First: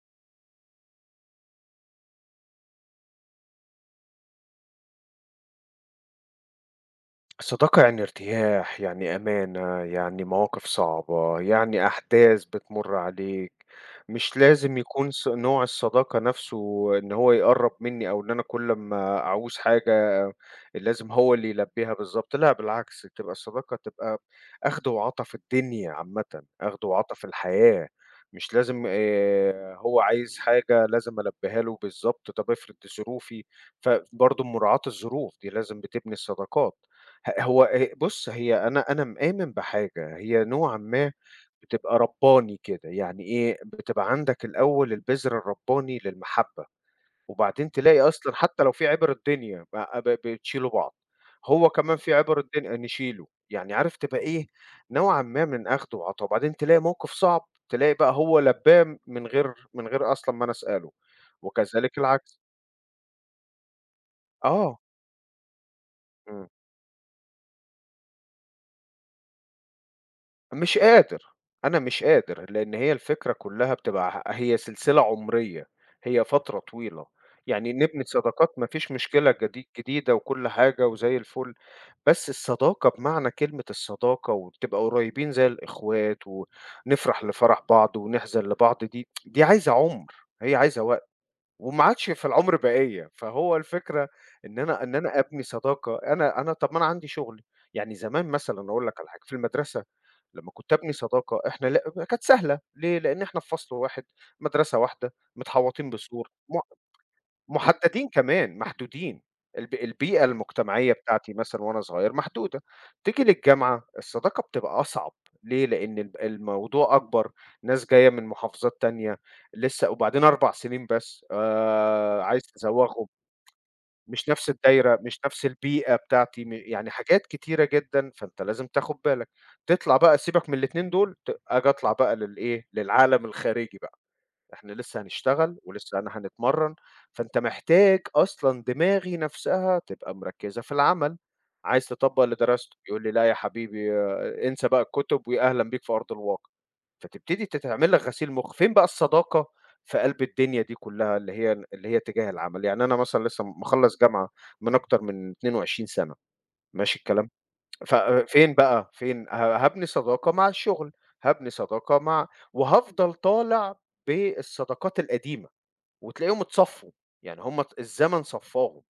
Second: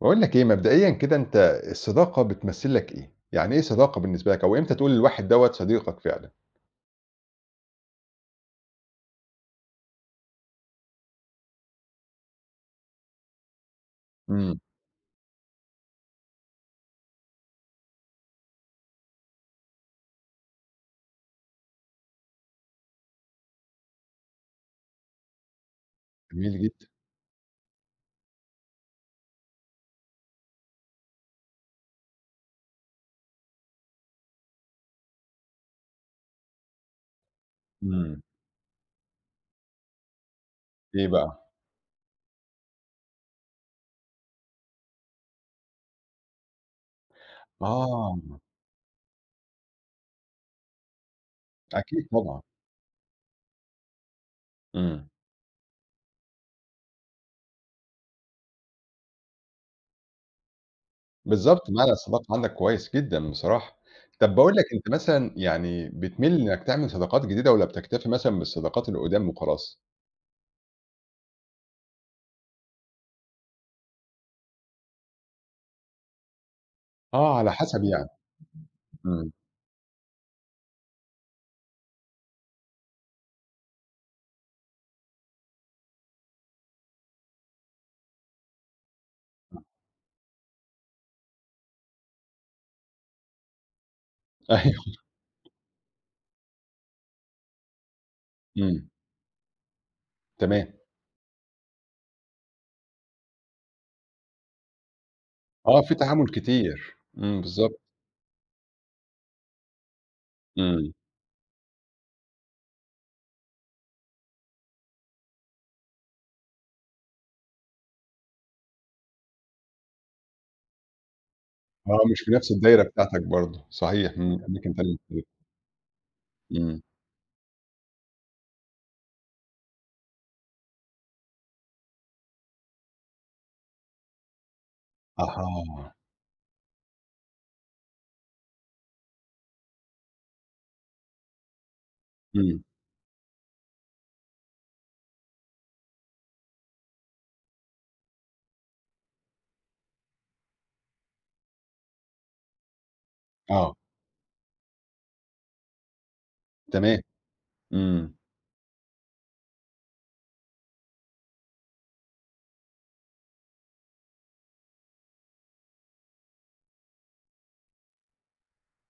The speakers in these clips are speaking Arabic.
باقول لك إيه، مبدئيًا كده أنت الصداقة بتمثّل لك إيه؟ يعني إيه صداقة بالنسبة لك أو إمتى تقول للواحد دوّة صديقك فعلًا؟ الصداقة يعني ارتياح، يعني أمانة، يعني مواقف صعبة، يعني أحداث بتمُر عليك، مش إمم، لازم يكون نوع الصداقة نَفْسه، إن هو يقرّب منّي أو إن أنا كل أمّا أعوز حاجة لازم هو اللي يلبّيها بالضبط، لأ بالعكس، تبقى الصداقة تبقى أخْد وعَطا في الدنيا عامةً، جميل أخْد جدًا، وعَطا في الحياة، مش لازم هو عايز حاجة لازم ألبّيها له بالضبط، طَب افرض ظروفي، فبرضه مراعاة الظروف دي لازم بتبني الصداقات. هو إمم، بُص، هي أنا مآمن بحاجة، هي نوعًا إيه ما بقى؟ بتبقى ربّاني كده، يعني إيه، بتبقى عندك الأول البذر الربّاني للمحبة، وبعدين تلاقي آه، أصلًا حتى لو في عِبَر الدنيا ب ب بتشيلوا بعض، هو كمان أكيد في عِبَر طبعًا، الدنيا نشيله، يعني عارف تبقى إيه، إمم، نوعًا ما من أخْد وعَطا، وبعدين تلاقي موقِف صعب، تلاقي بقى هو لبّاه من غير أصلًا ما أنا أسأله، بالضبط، معنى وكذلك الصداقة العكس. عندك كويس جدًا بصراحة. طب باقول لك آه، أنت مثلًا يعني بتميل إمم. إنك تعمل صداقات جديدة والّا بتكتفي مثلًا بالصداقات القدام وخلاص؟ مش قادر، أنا مش قادر، لإن هي الفكرة كلّها بتبقى هي سلسلة عمرية، هي فترة طويلة، آه، على يعني حسب نبني يعني، صداقات ما فيش مشكلة إمم، جديدة وكل حاجة وزي الفل، بس الصداقة بمعنى كلمة الصداقة وتبقى قريبين زي الإخوات ونفرح لفرح بعض ونحزن لبعض دي عايزة عُمر، هي عايزة وقت. وما عادش في العمر بقية، فهو الفكرة إن أنا إن أيوه، أنا أبني صداقة، أنا طَب ما أنا عندي شغل، يعني زمان مثلًا أقول إمم، لك على حاجة، في المدرسة لمّا تمام، كنت أبني صداقة إحنا ل كانت سهلة، ليه؟ لإن إحنا في فصل واحد، مدرسة واحدة، آه، متحوطين في تعامل بسور، كتير، إمم، بالضبط، مُحدّدين كمان، محدودين، البيئة إمم. المجتمعية بتاعتي مثلًا وأنا صغير محدودة، تيجي للجامعة الصداقة بتبقى أصعب، ليه؟ لإن الموضوع أكبر، ناس جاية من محافظات تانية لسه وبعدين 4 سنين بس، آه، مش في عايز نفس الدايرة تزوّغهم، بتاعتك برضه، صحيح، مش إمم، نفس أماكن تانية الدايرة، مش مختلفة، نفس البيئة بتاعتي، إمم، يعني حاجات كتيرة جدًا، فأنت لازم تاخد بالك، تطلع بقى سيبك من الاتنين دول، آجي أطلع بقى للإيه، للعالم الخارجي بقى. إحنا لسه هنشتغل، أها، ولسه أنا هنتمرّن، فأنت محتاج أصلًا دماغي نفسها تبقى مركّزة في العمل، عايز تطبّق اللي إمم، درسته، يقول لي: "لأ يا حبيبي آه، انسى بقى الكُتب وأهلًا بيك في أرض الواقع." فتبتدي تتعمل لك غسيل مُخ، فين بقى الصداقة في قلب الدنيا دي كلّها اللي هي تجاه العمل؟ يعني أنا مثلًا لسه آه، مخلّص جامعة من أكتر من 22 سَنة، ماشي تمام، الكلام؟ إمم، ففين بقى، فين هابني صداقة مع الشغل، هابني صداقة وهافضل طالع بالصداقات القديمة، وتلاقيهم اتصفّوا، يعني هم الزمن صفّاهم.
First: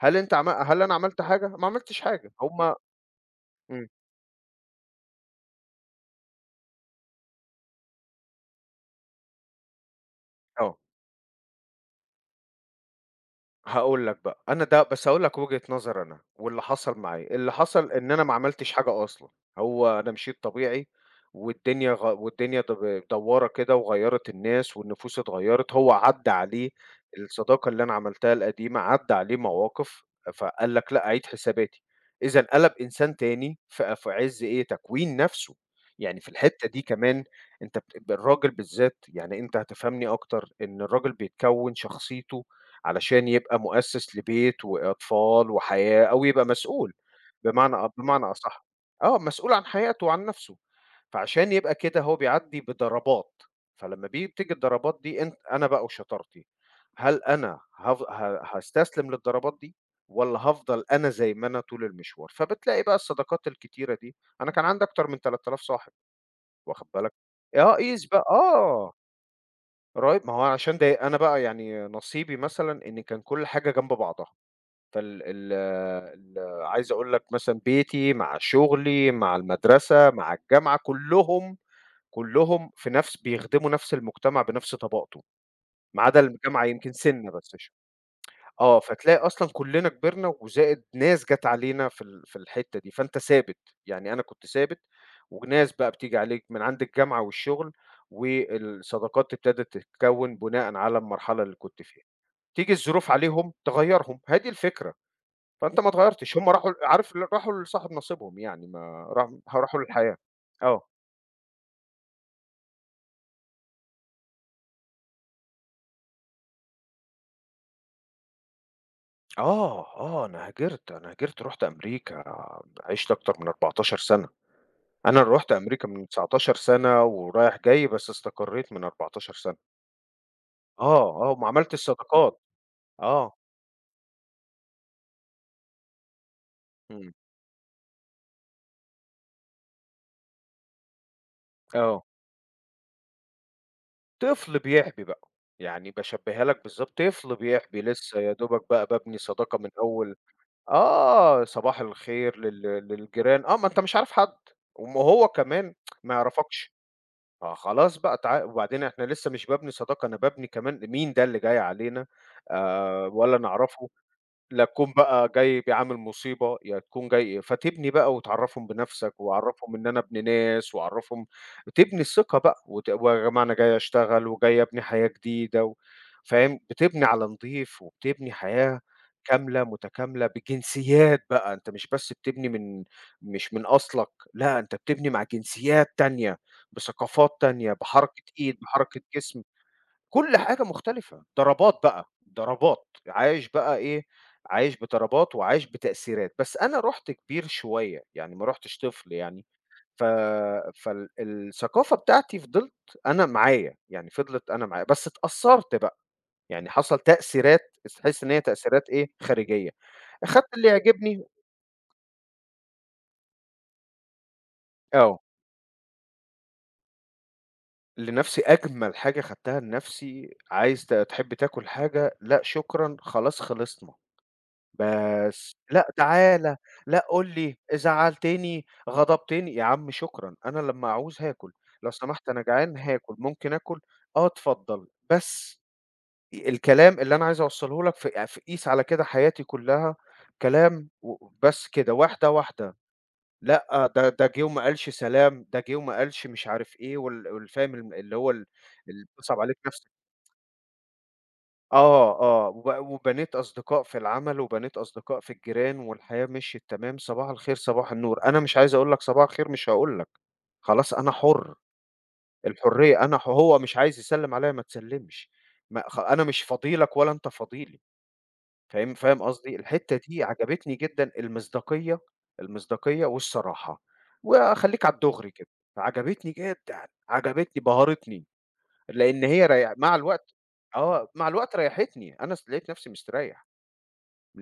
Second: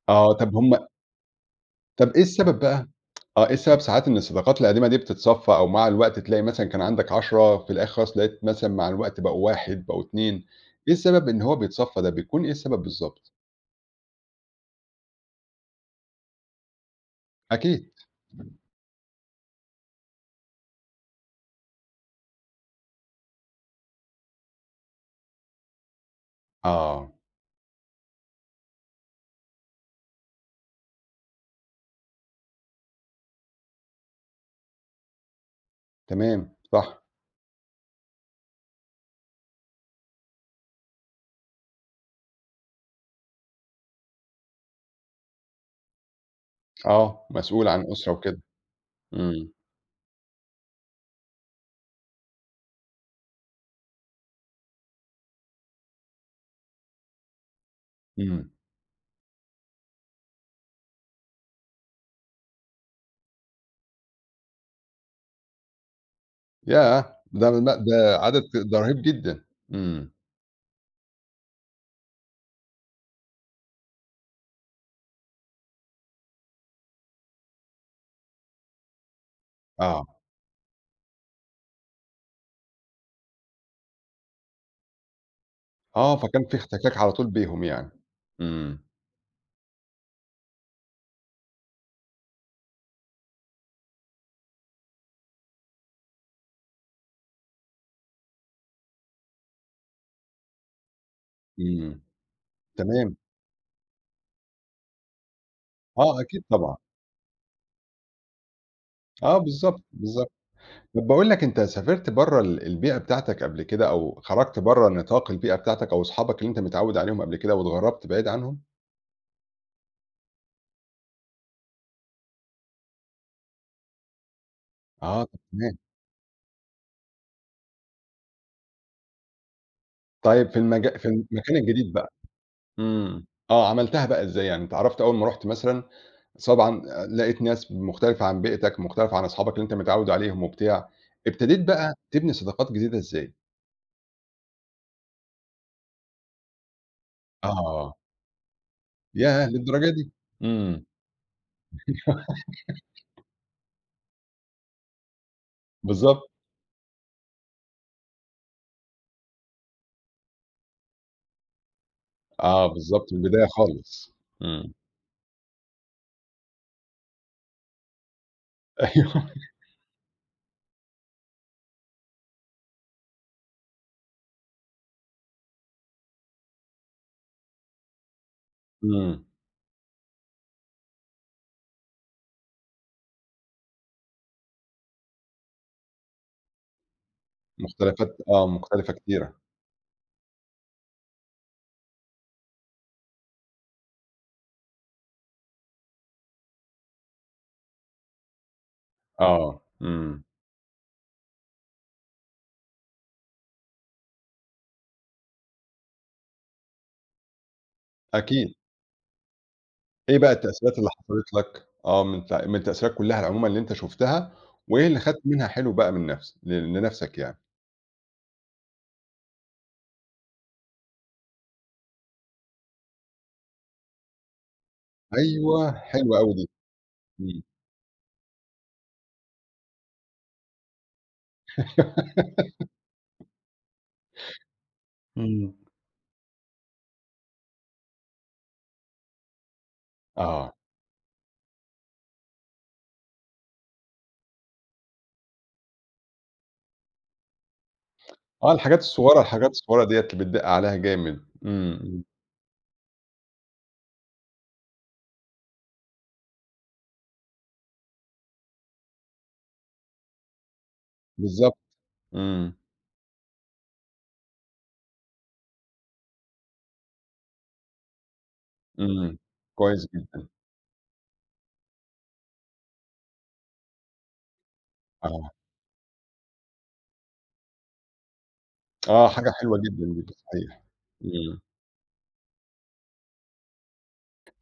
هل آه، أنت عم هل أنا عملت حاجة؟ ما عملتش طب إيه حاجة، السبب بقى؟ آه، إيه السبب إمم، ساعات إن الصداقات القديمة دي بتتصفّى أو مع الوقت تلاقي مثلًا كان عندك 10 في الآخر خالص لقيت مثلًا مع الوقت بقوا 1 بقوا 2 آه. إيه السبب إن هو بيتصفّى ده، بيكون إيه السبب بالضبط؟ هاقول لك بقى، أنا ده بس هاقول لك وجهة نظر أنا واللي حصل معايا، اللي أكيد، حصل إن أنا ما عملتش حاجة أصلًا، هو أنا مشيت طبيعي والدنيا دوّارة كده وغيّرت الناس والنفوس اتغيّرت، هو عدّى عليه آه، الصداقة اللي أنا عملتها القديمة، عدّى عليه مواقف فقال لك لأ أعيد حساباتي، إذًا قَلَب إنسان تاني في عِز إيه، تكوين نَفْسه، يعني في تمام، الحتّة دي صح، كمان أنت الراجل بالذات، يعني أنت هتفهمني أكتر إن الراجل بيتكوّن شخصيته علشان يبقى مؤسِّس لبيت وأطفال وحياة أو يبقى مسؤول، آه، مسؤول عن بمعنى أسرة بمعنى وكده، أصح. آه، إمم، مسؤول عن حياته وعن نَفْسه، فعشان يبقى كده هو بيعدّي بضربات، فلمّا بتيجي الضربات دي أنا بقى وشطارتي، هل أنا هاف ه إمم، هاستسلم للضربات دي والّا هافضل أنا زي ما أنا طول المشوار؟ فبتلاقي بقى الصداقات الكتيرة دي، أنا كان عندي أكتر من 3,000 صاحب، واخد ياه! بالك؟ ده آه، لأ، ده قيس بقى عدد ك ده آه. رهيب جدًا، إمم، رايب ما هو عشان ده أنا بقى يعني نصيبي مثلًا إن كان كل حاجة جنب بعضها، فال ال ال عايز أقول لك مثلًا بيتي مع شغلي مع آه. المدرسة مع الجامعة كلّهم، كلّهم في نفس بيخدموا نفس المجتمع بنفس طبقته، ما آه، عدا فكان في الجامعة يمكن احتكاك على طول سِنّة بس، بيهم يعني. إمم، آه، فتلاقي أصلًا كُلّنا كبرنا وزائد ناس جات علينا في الحتّة دي، فأنت ثابت، يعني أنا كنت ثابت وناس بقى بتيجي عليك من عند الجامعة والشغل، والصداقات ابتدت تتكوّن بناءً على المرحلة اللي كنت إمم، فيها، تيجي الظروف تمام. عليهم تغيّرهم، هي دي الفكرة، فأنت ما آه، اتغيّرتش، أكيد هم راحوا، طبعًا. عارف ل راحوا لصاحب نصيبهم، يعني ما راح آه، راحوا بالضبط، للحياة. بالضبط. آه، طب باقول لك أنت سافرت برّه البيئة بتاعتك قبل كده أو خرجت برّه نطاق البيئة بتاعتك أو أصحابك اللي أنت متعوّد عليهم قبل كده واتغرّبت بعيد عنهم؟ آه، آه، أنا هاجرت، رُحت أمريكا، عِشت أكتر من 14 سَنة. أنا آه، طب رُحت تمام. أمريكا من 19 سَنة ورايح جاي، بس استقريت من 14 سَنة. طيب في آه، آه، المكان وعملت الجديد بقى الصداقات، إمم. آه، آه، عملتها بقى إزاي يعني؟ أنت عرفت أول ما رُحت مثلًا طبعًا إمم، لقيت ناس مختلفة عن بيئتك، مختلفة عن أصحابك اللي أنت متعوّد عليهم وبتاع، ابتديت بقى آه. تبني صداقات جديدة إزاي؟ طفل بيحبي بقى، يعني باشبّيها لك بالضبط، طفل بيحبي آه. لسه يا دوبك بقى بابني ياه! صداقة من للدرجة دي! أول. إمم، آه، صباح الخير للجيران، آه، ما أنت مش عارف حد، وهو كمان ما بالضبط، يعرفكش، فخلاص بقى، وبعدين إحنا لسه مش بابني صداقة، أنا بابني كمان مين ده اللي جاي علينا، آه بالضبط، من ولا البداية نعرفه، خالص، لا إمم، تكون بقى جاي عامل مصيبة، يا تكون جاي إيه. فتبني بقى وتعرّفهم بنَفْسك، أيوه، وعرّفهم إن أنا ابن ناس، وعرّفهم، تبني الثقة بقى، ويا جماعة أنا جاي أشتغل، وجاي أبني حياة جديدة فاهم، بتبني على نضيف، وبتبني حياة إمم، كاملة متكاملة بجنسيات بقى، أنت مش بس بتبني مش من أصلك، لأ أنت بتبني مع جنسيات تانية، بثقافات تانية، مختلفات بحركة آه، إيد، مختلفة بحركة كتيرة، جسم. كل حاجة مختلفة، ضربات بقى، ضربات، عايش بقى إيه، عايش بضربات وعايش بتأثيرات، بس أنا رُحت كبير شوية، يعني ما رُحتش طفل يعني، آه، ف إمم، فال الثقافة بتاعتي فضلت أنا معايا، يعني فضلت أنا معايا، بس اتأثّرت بقى، يعني حصل تأثيرات، بس تحس إن هي أكيد، تأثيرات إيه، خارجية، إيه بقى أخدت اللي التأثيرات اللي يعجبني حصلت لك؟ آه، من التأثيرات كلها عمومًا اللي أنت شُفتها، وإيه اللي آه، خدت منها حلو بقى من نفس ل لنفسك يعني؟ لنفسي أجمل حاجة خدتها لنفسي، عايز تحب تاكل حاجة، لأ شكرًا، خلاص خلصنا. بس أيوه، لأ حلوة أوي دي، تعالَ، لأ قُل إمم، لي، زعّلتني، غضبتني، يا عم شكرًا، أنا لمّا أعوز هاكل، لو إمم. سمحت أنا جعان هاكل، ممكن آكل؟ آه اتفضّل، بس الكلام اللي أنا عايز أوصّله لك، ف ف قيس على كده حياتي كلّها آه، كلام بس كده، واحدة، واحدة، لأ ده جِه وما قالش سلام، ده جِه وما قالش مش عارف إيه والفاهم اللي هو آه، الحاجات اللي الصغيرة بتصعب الحاجات عليك نَفْس، الصغيرة ديّة اللي بتدِّق عليها جامد، إمم، إمم. آه، آه، وبنيت أصدقاء في العمل، وبنيت أصدقاء في الجيران، والحياة مشيت تمام، صباح الخير، صباح النور، أنا مش عايز أقول لك صباح الخير مش هاقول لك، خلاص أنا حُر، بالضبط، إمم، الحرية، أنا ح هو مش عايز يسلِّم عليَّ ما تسلِّمش، ما خ أنا مش فاضي لك ولا أنت فاضي لي، فاهم إمم، فاهم قصدي؟ كويس الحتّة دي جدًا، عجبتني جدًا، المصداقية والصراحة، وخلّيك على آه. الدُغري كده، عجبتني جدًا، عجبتني بهرتني. آه، لإن حاجة هي حلوة جدًا مع دي، الوقت صحيح. آه، مع إمم. الوقت ريّحتني، أنا س لقيت نفسي مستريّح،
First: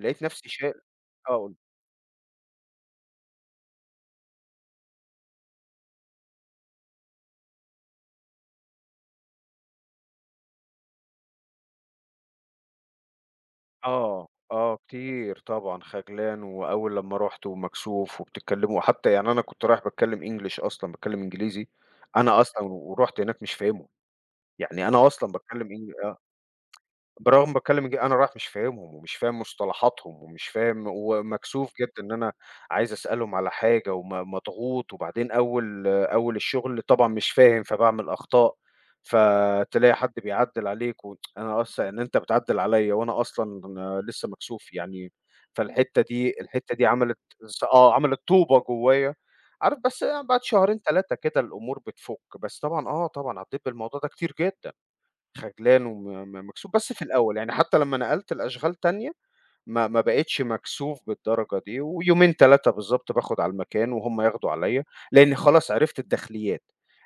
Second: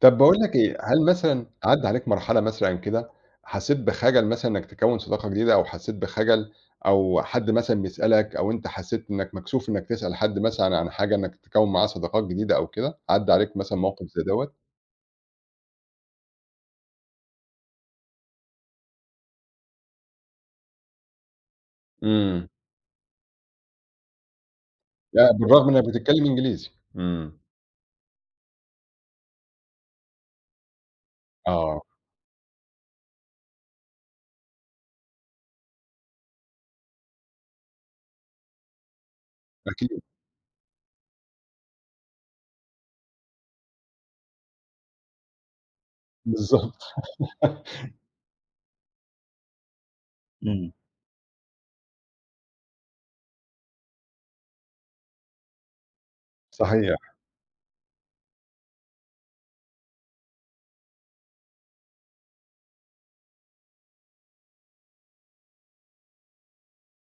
طب باقول نفسي لك إيه، هل آه، مثلًا قُل. عدّى عليك مرحلة مثلًا كده حسّيت بخَجَل مثلًا إنّك تكوّن صداقة جديدة أو حسّيت بخَجَل أو حد مثلًا بيسألك أو أنت حسّيت إنّك مكسوف إنّك تسأل حد مثلًا عن حاجة إنّك تكوّن معاه صداقات جديدة أو كده؟ عدّى عليك مثلًا موقف زي آه، دوّة؟ آه كتير طبعًا، خجلان وأول لمّا رُحت ومكسوف وبتتكلموا حتى، يعني أنا كنت رايح باتكلم English أصلًا، باتكلم إنجليزي، أنا إمم. أصلًا ورُحت هناك مش فاهمهم، يعني أنا أصلًا لأ، بالرغم باتكلم إنّك إنج بتتكلّم إنجليزي. إمم. برغم باتكلّم إنج، أنا رايح مش فاهمهم، ومش فاهم مصطلحاتهم، ومش فاهم ومكسوف آه، جدًا إن أنا عايز أسألهم على حاجة، مضغوط، وبعدين أول، الشغل طبعًا مش فاهم، فباعمل أخطاء، أكيد، فتلاقي حد بيعدّل عليك، و أنا أص يعني أنت بتعدّل عليَّ وأنا أصلًا لسه مكسوف يعني، فالحتّة دي الحتّة بالضبط. دي عملت، آه، عملت طوبة جوّايا، عارف بس بعد إمم. شهرين 3 كده الأمور بتفُك، بس طبعًا آه، طبعًا عدّيت بالموضوع ده كتير جدًا. خجلان وم م مكسوف بس صحيح. في الأول، يعني حتى لمّا نقلت لأشغال تانية ما بقيتش مكسوف بالدرجة دي، ويومين 3 بالضبط باخد على المكان وهُم ياخدوا عليّا، لإن خلاص عرفت الداخليات،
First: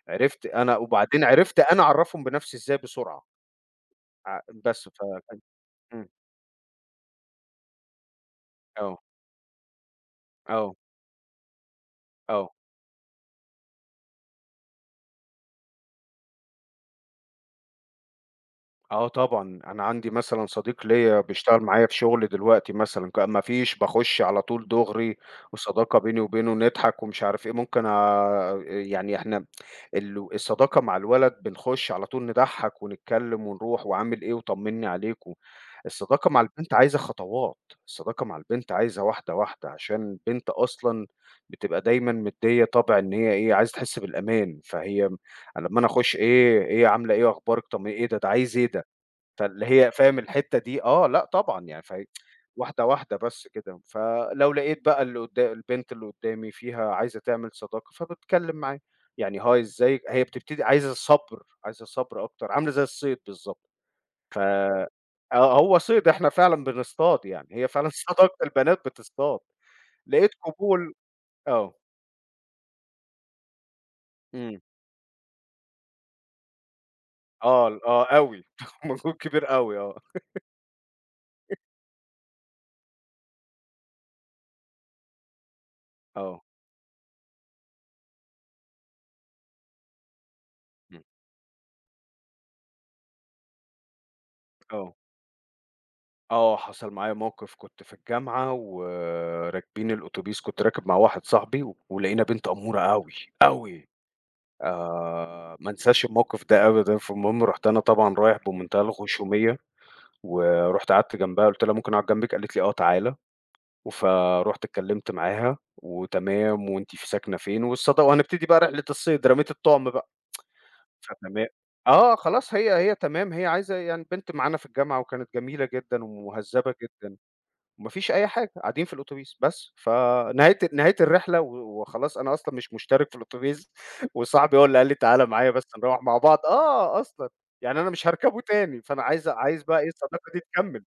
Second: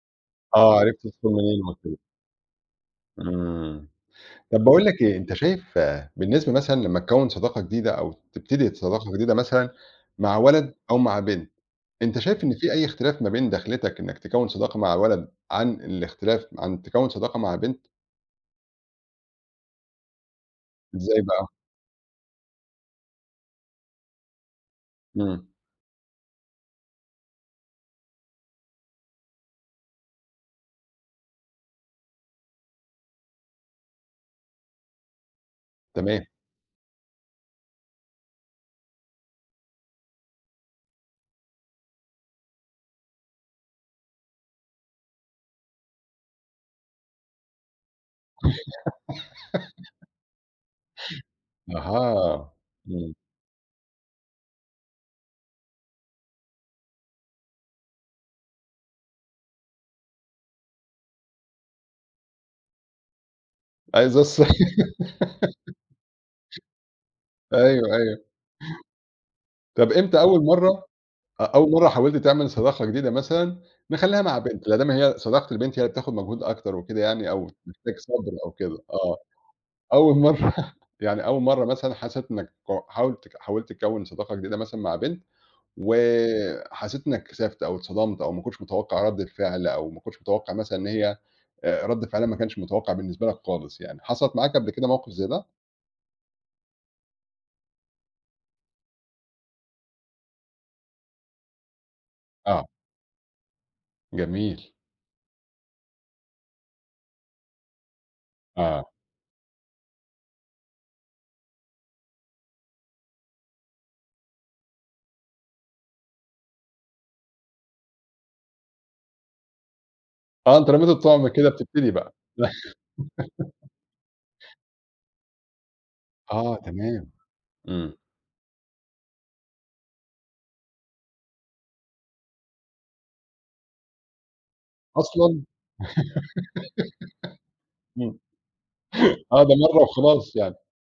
عرفت أنا، آه، عرفت وبعدين تدخُل عرفت منين أنا وكده. أعرّفهم بنفسي إزاي بسرعة، إمم. ع طب باقول بس لك إيه، أنت فكان، شايف إمم، آه، بالنسبة مثلًا لمّا تكوّن صداقة جديدة أو تبتدي آه، صداقة جديدة مثلًا مع ولد آه، أو مع بنت، أنت شايف آه، إن في أي اختلاف ما بين دخلتك إنك تكوّن صداقة مع ولد عن الاختلاف عن تكوّن صداقة مع بنت؟ آه طبعًا، أنا عندي مثلًا صديق ليّا إزاي بقى؟ بيشتغل معايا في شغل دلوقتي مثلًا، ما فيش باخش على طول دغري، إمم، وصداقة بيني وبينه نضحك ومش عارف إيه، ممكن يعني إحنا، الصداقة مع الولد بنخش على طول نضحّك ونتكلّم ونروح وعامل إيه وطمّني عليك و، تمام، الصداقة مع البنت عايزة خطوات، الصداقة مع البنت عايزة واحدة، واحدة، عشان البنت أصلًا بتبقى دايمًا مدّية طَبع إن هي إيه، عايزة تحس بالأمان، فهي لمّا أنا أخُش إيه، إيه عاملة إيه، أخبارِك، إيه ده، ده عايز إيه ده؟ فاللي هي فاهم الحتّة دي آه، لأ طبعًا يعني، أها، واحدة، إمم، واحدة بس كده، فلو لقيت بقى اللي البنت اللي قدّامي فيها عايزة تعمل صداقة، فباتكلّم معاها، يعني هاي إزيك، هي بتبتدي عايزة صبر، عايزة صبر أكتر، عاملة زي الصيد بالضبط، أيوه زي ف الص آه، هو صيد، إحنا فعلًا بنصطاد يعني، هي فعلًا أيوه، أيوه، صداقة البنات بتصطاد، طب إمتى لقيت أول مرّة قبول أول آه، مرّة حاولت تعمل صداقة جديدة مثلًا نخلّيها مع إمم، بنت، لا دام هي صداقة البنت هي اللي بتاخد مجهود أكتر وكده يعني أو آه، بتحتاج آه صبر أوي، أو كده، مجهود آه. كبير أوي آه، أول مرّة يعني أول مرّة مثلًا حسّيت إنّك ك حاولت ك حاولت تكوّن صداقة جديدة مثلًا مع بنت، آه، وحسّيت إنّك كسفت أو اتصدمت أو ما كنتش متوقّع رَدّة فعل أو ما كنتش متوقّع مثلًا إن إمم، هي رَدّ فعلها ما كانش متوقّع بالنسبة لك خالص يعني، حصلت معاك قبل كده آه. موقف زي ده؟ آه، حصل معايا موقف كنت في الجامعة وراكبين الأوتوبيس، كنت راكب مع واحد صاحبي و ولقينا بنت آه، أمورة أوي، أوي، جميل، ما انساش الموقف ده أبدًا، فالمهم رُحت أنا طبعًا رايح بمنتهى آه، الخشومية ورُحت قعدت جنبها قُلت لها: "ممكن أقعد جنبِك؟" قالت لي: "آه، تعالَ." فرُحت اتكلمت معاها وتمام وأنتِ في ساكنة فين، وهنبتدي بقى رحلة الصيد، رميت الطعم بقى، آه أنت رميت الطعم فتما كده بتبتدي بقى. آه، خلاص هي تمام، هي عايزة، يعني بنت معانا في الجامعة وكانت جميلة جدًا آه ومهذبة تمام، جدًا. ما إمم، فيش أي حاجة، قاعدين في الأوتوبيس بس، فنهاية الرحلة، و وخلاص أنا أصلًا مش مشترك في الأوتوبيس وصاحبي هو اللي قال لي تعالَ أصلًا! معايا بس نروّح مع بعض آه، أصلًا، يعني أنا مش إمم، هاركبه تاني، فأنا عايز، آه ده بقى مرّة إيه الصداقة وخلاص دي يعني، تكمّل،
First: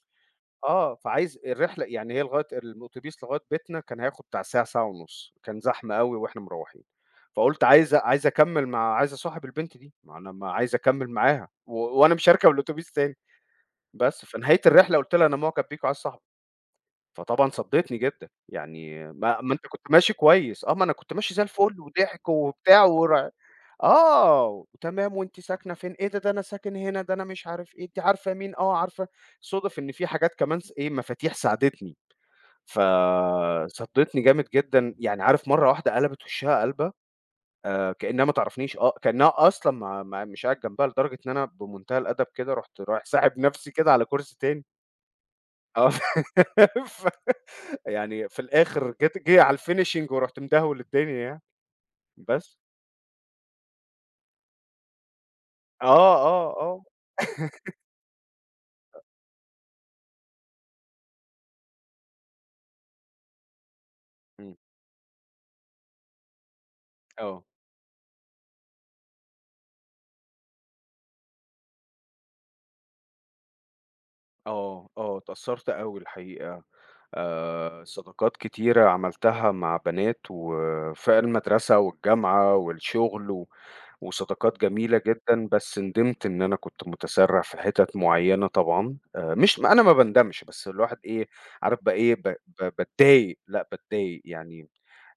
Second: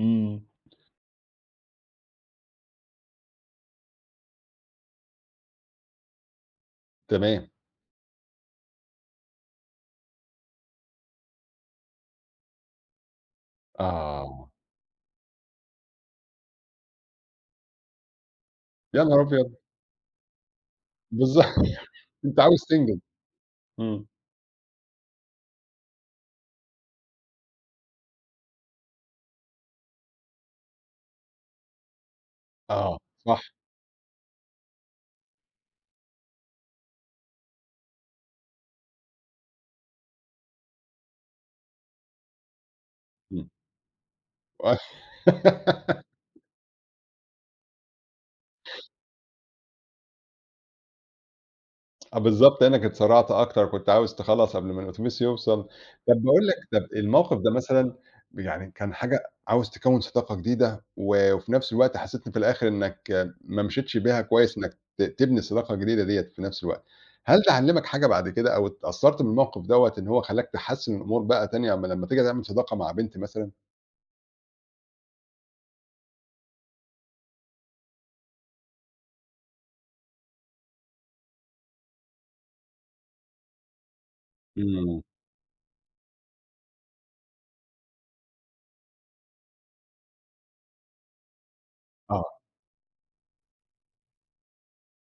إمم، آه، فعايز الرحلة، يعني هي لغاية الأوتوبيس لغاية بيتنا كان هياخد بتاع ساعة، ساعة ونُص، كان زحمة أوي وإحنا مروّحين، تمام، فقُلت عايز، أكمّل عايز أصاحب البنت دي، ما أنا ما عايز أكمّل معاها، و وأنا مش هاركب الأوتوبيس تاني، بس، آه، فنهاية الرحلة قُلت لها أنا مُعجب بيكِ وعايز صاحبِك. فطبعًا صدّيتني جدًا، يا يعني نهار ما أبيض! أنت كنت ماشي كويس، آه، ما أنا كنت ماشي زي بالضبط الفل وضحك أنت عاوز وبتاع، تنجز، إمم. آه، وتمام وأنتِ ساكنة فين؟ إيه ده، ده أنا ساكن هنا، ده أنا مش عارف إيه، أنتِ عارفة مين؟ آه، عارفة. صُدف إن في حاجات كمان، إيه، مفاتيح ساعدتني، آه، صح، فصدّتني جامد جدًا، يعني عارف مرّة واحدة قلبت وشّها قلبة، كإنها ما تعرفنيش، آه، كإنها أصلًا، ما ما مش قاعد جنبها، لدرجة إن أنا بمنتهى الأدب كده رُحت رايح ساحب إمم. نفسي كده على كرسي تاني، آه، ف يعني في الآخر، جه على الfinishing ورُحت مدهول الدنيا يعني، و آه بس. بالضبط، لإنك اتسرّعت أكتر، كنت عاوز تخلّص قبل ما الأتوبيس يوصل. آه، طَب باقول لك، آه، آه. طَب الموقف ده مثلًا يعني كان حاجة عاوز تكوّن صداقة جديدة و وفي نفس الوقت حسّيت إن في الآخر إنك ما مشيتش بيها إمم. كويس إنك تبني الصداقة الجديدة ديّة في نفس الوقت. هل آه، ده علّمك حاجة بعد كده أو اتأثّرت بالموقف دوّة إن هو خلّاك تحسّن الأمور بقى تاني أمّا لمّا تيجي تعمل صداقة مع بنت مثلًا؟ آه، آه، اتأثّرت أوي الحقيقة، صداقات كتيرة عملتها مع بنات وفي المدرسة والجامعة والشغل، و وصداقات جميلة إمم، جدًا، بس ندمت إن أنا كنت متسرّع في حِتت معيّنة طبعًا، مش، ما أنا ما باندمش، بس الواحد إيه، عارف بقى إيه، آه، ب ب باتضايق، لأ باتضايق يعني،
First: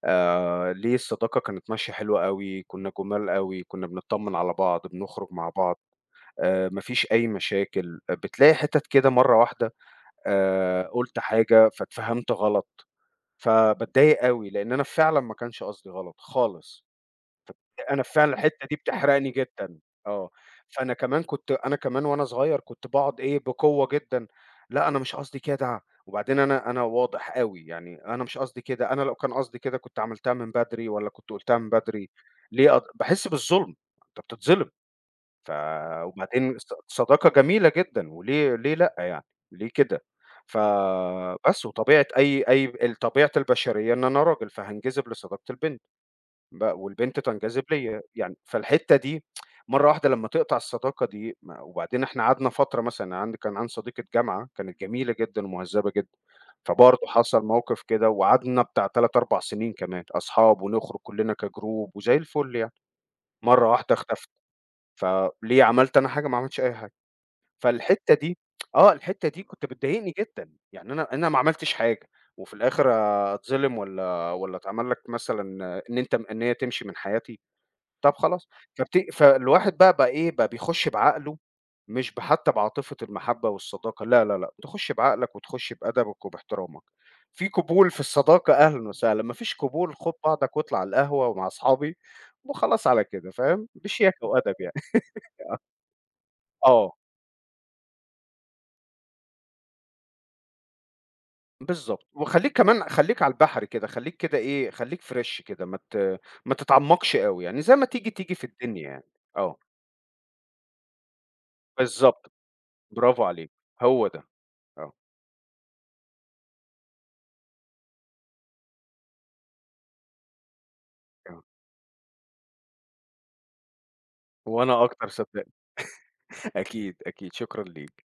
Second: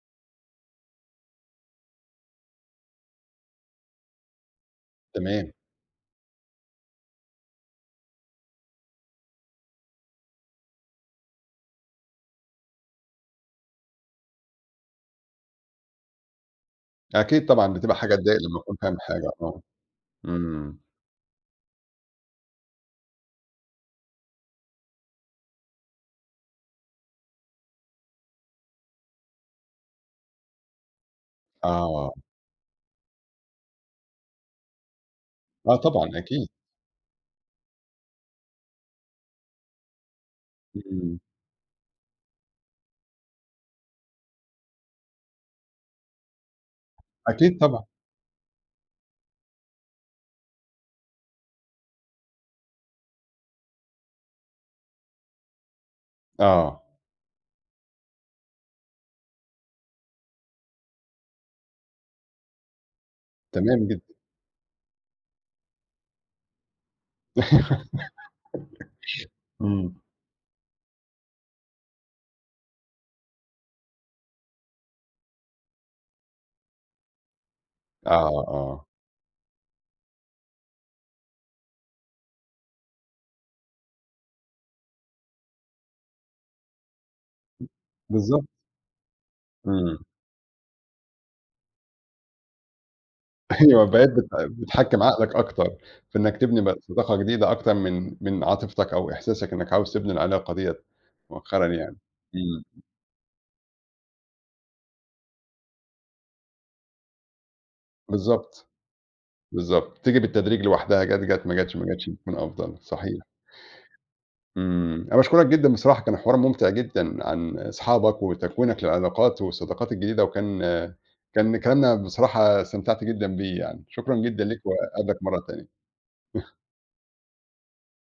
ليه الصداقة كانت ماشية حلوة أوي، كُنّا جُمال أوي، كُنّا بنتطمّن على بعض، بنخرج مع تمام. بعض، ما فيش أي مشاكل، بتلاقي حِتَت كده مرّة واحدة، قُلت حاجة فاتفهَمت غلط، فباتضايق أوي، لإن أنا فعلًا ما كانش قصدي غلط خالص. أكيد طبعًا بتبقى أنا حاجة فعلًا تضايق لمّا الحتّة تكون دي فاهم حاجة، بتحرقني آه. جدًا، آه، إمم. فأنا كمان كنت أنا كمان وأنا صغير كنت باقعد إيه بقوة جدًا، لأ أنا مش قصدي كده، وبعدين أنا واضح أوي، يعني أنا مش قصدي كده، أنا لو كان قصدي كده كنت عملتها من بدري والّا كنت قُلتها من بدري، آه، ليه باحس بالظلم، أنت بتتظلم، ف آه طبعًا أكيد، وبعدين الصداقة جميلة جدًا، وليه لأ يعني، ليه كده؟ إمم، فبس، وطبيعة أي أي ال طبيعة البشرية إن أنا راجل، فهانجذب لصداقة البنت. والبنت أكيد تنجذب طبعًا، ليّا، يعني فالحتّة دي مرّة واحدة لمّا تقطع الصداقة دي، ما وبعدين إحنا قعدنا فترة مثلًا، كان عندي صديقة جامعة كانت جميلة جدًا ومهذّبة جدًا، آه، فبرضه حصل موقف كده وقعدنا بتاع 3، 4 سنين كمان أصحاب ونخرج كلّنا كجروب وزي الفل يعني، مرّة تمام واحدة جدًا، اختفت، فليه عملت أنا حاجة؟ ما عملتش أي حاجة، فالحتّة دي آه، الحتّة دي كنت إمم، بتضايقني جدًا، يعني أنا ما عملتش حاجة، وفي الآخر أتظلم والّا، أتعمل لك مثلًا، إن هي تمشي من حياتي؟ طب آه، خلاص، آه، فالواحد بقى، إيه، بقى بيخش بعقله، مش حتى بعاطفة المحبة والصداقة، لا، لا، لأ، تخش بعقلك وتخش بأدبك وباحترامك. في قبول في بالضبط، الصداقة أهلًا وسهلًا، ما فيش قبول، إمم، خُد بعضك واطلع على القهوة ومع أصحابي وخلاص على كده فاهم، أيوه بقيت بشياكة بت وأدب بتحكّم يعني. عقلك أكتر في إنك تبني بقى آه، صداقة جديدة أكتر من عاطفتك أو إحساسك إنك عاوز تبني العلاقة ديّة مؤخرًا يعني، بالضبط، وخلّيك إمم، كمان، خلّيك على البحر كده، خلّيك كده إيه، خلّيك فريش كده، ما تتعمقش أوي يعني، زي ما تيجي، تيجي في بالضبط، الدنيا يعني. آه، بالضبط، تيجي بالتدريج لوحدها جات، جات ما جاتش، ما جاتش بالضبط، بتكون أفضل، صحيح. برافو عليك، هو ده، آه، إمم، أنا باشكرك جدًا بصراحة، كان حوار ممتع جدًا عن أصحابك وتكوينك للعلاقات والصداقات الجديدة، وكان آه، كان كلامنا بصراحة استمتعت جدًا بيه يعني، شكرًا جدًا ليك وأنا أكتر وأقابلك مرة صدقني. تانية. أكيد، أكيد، شكرًا ليك.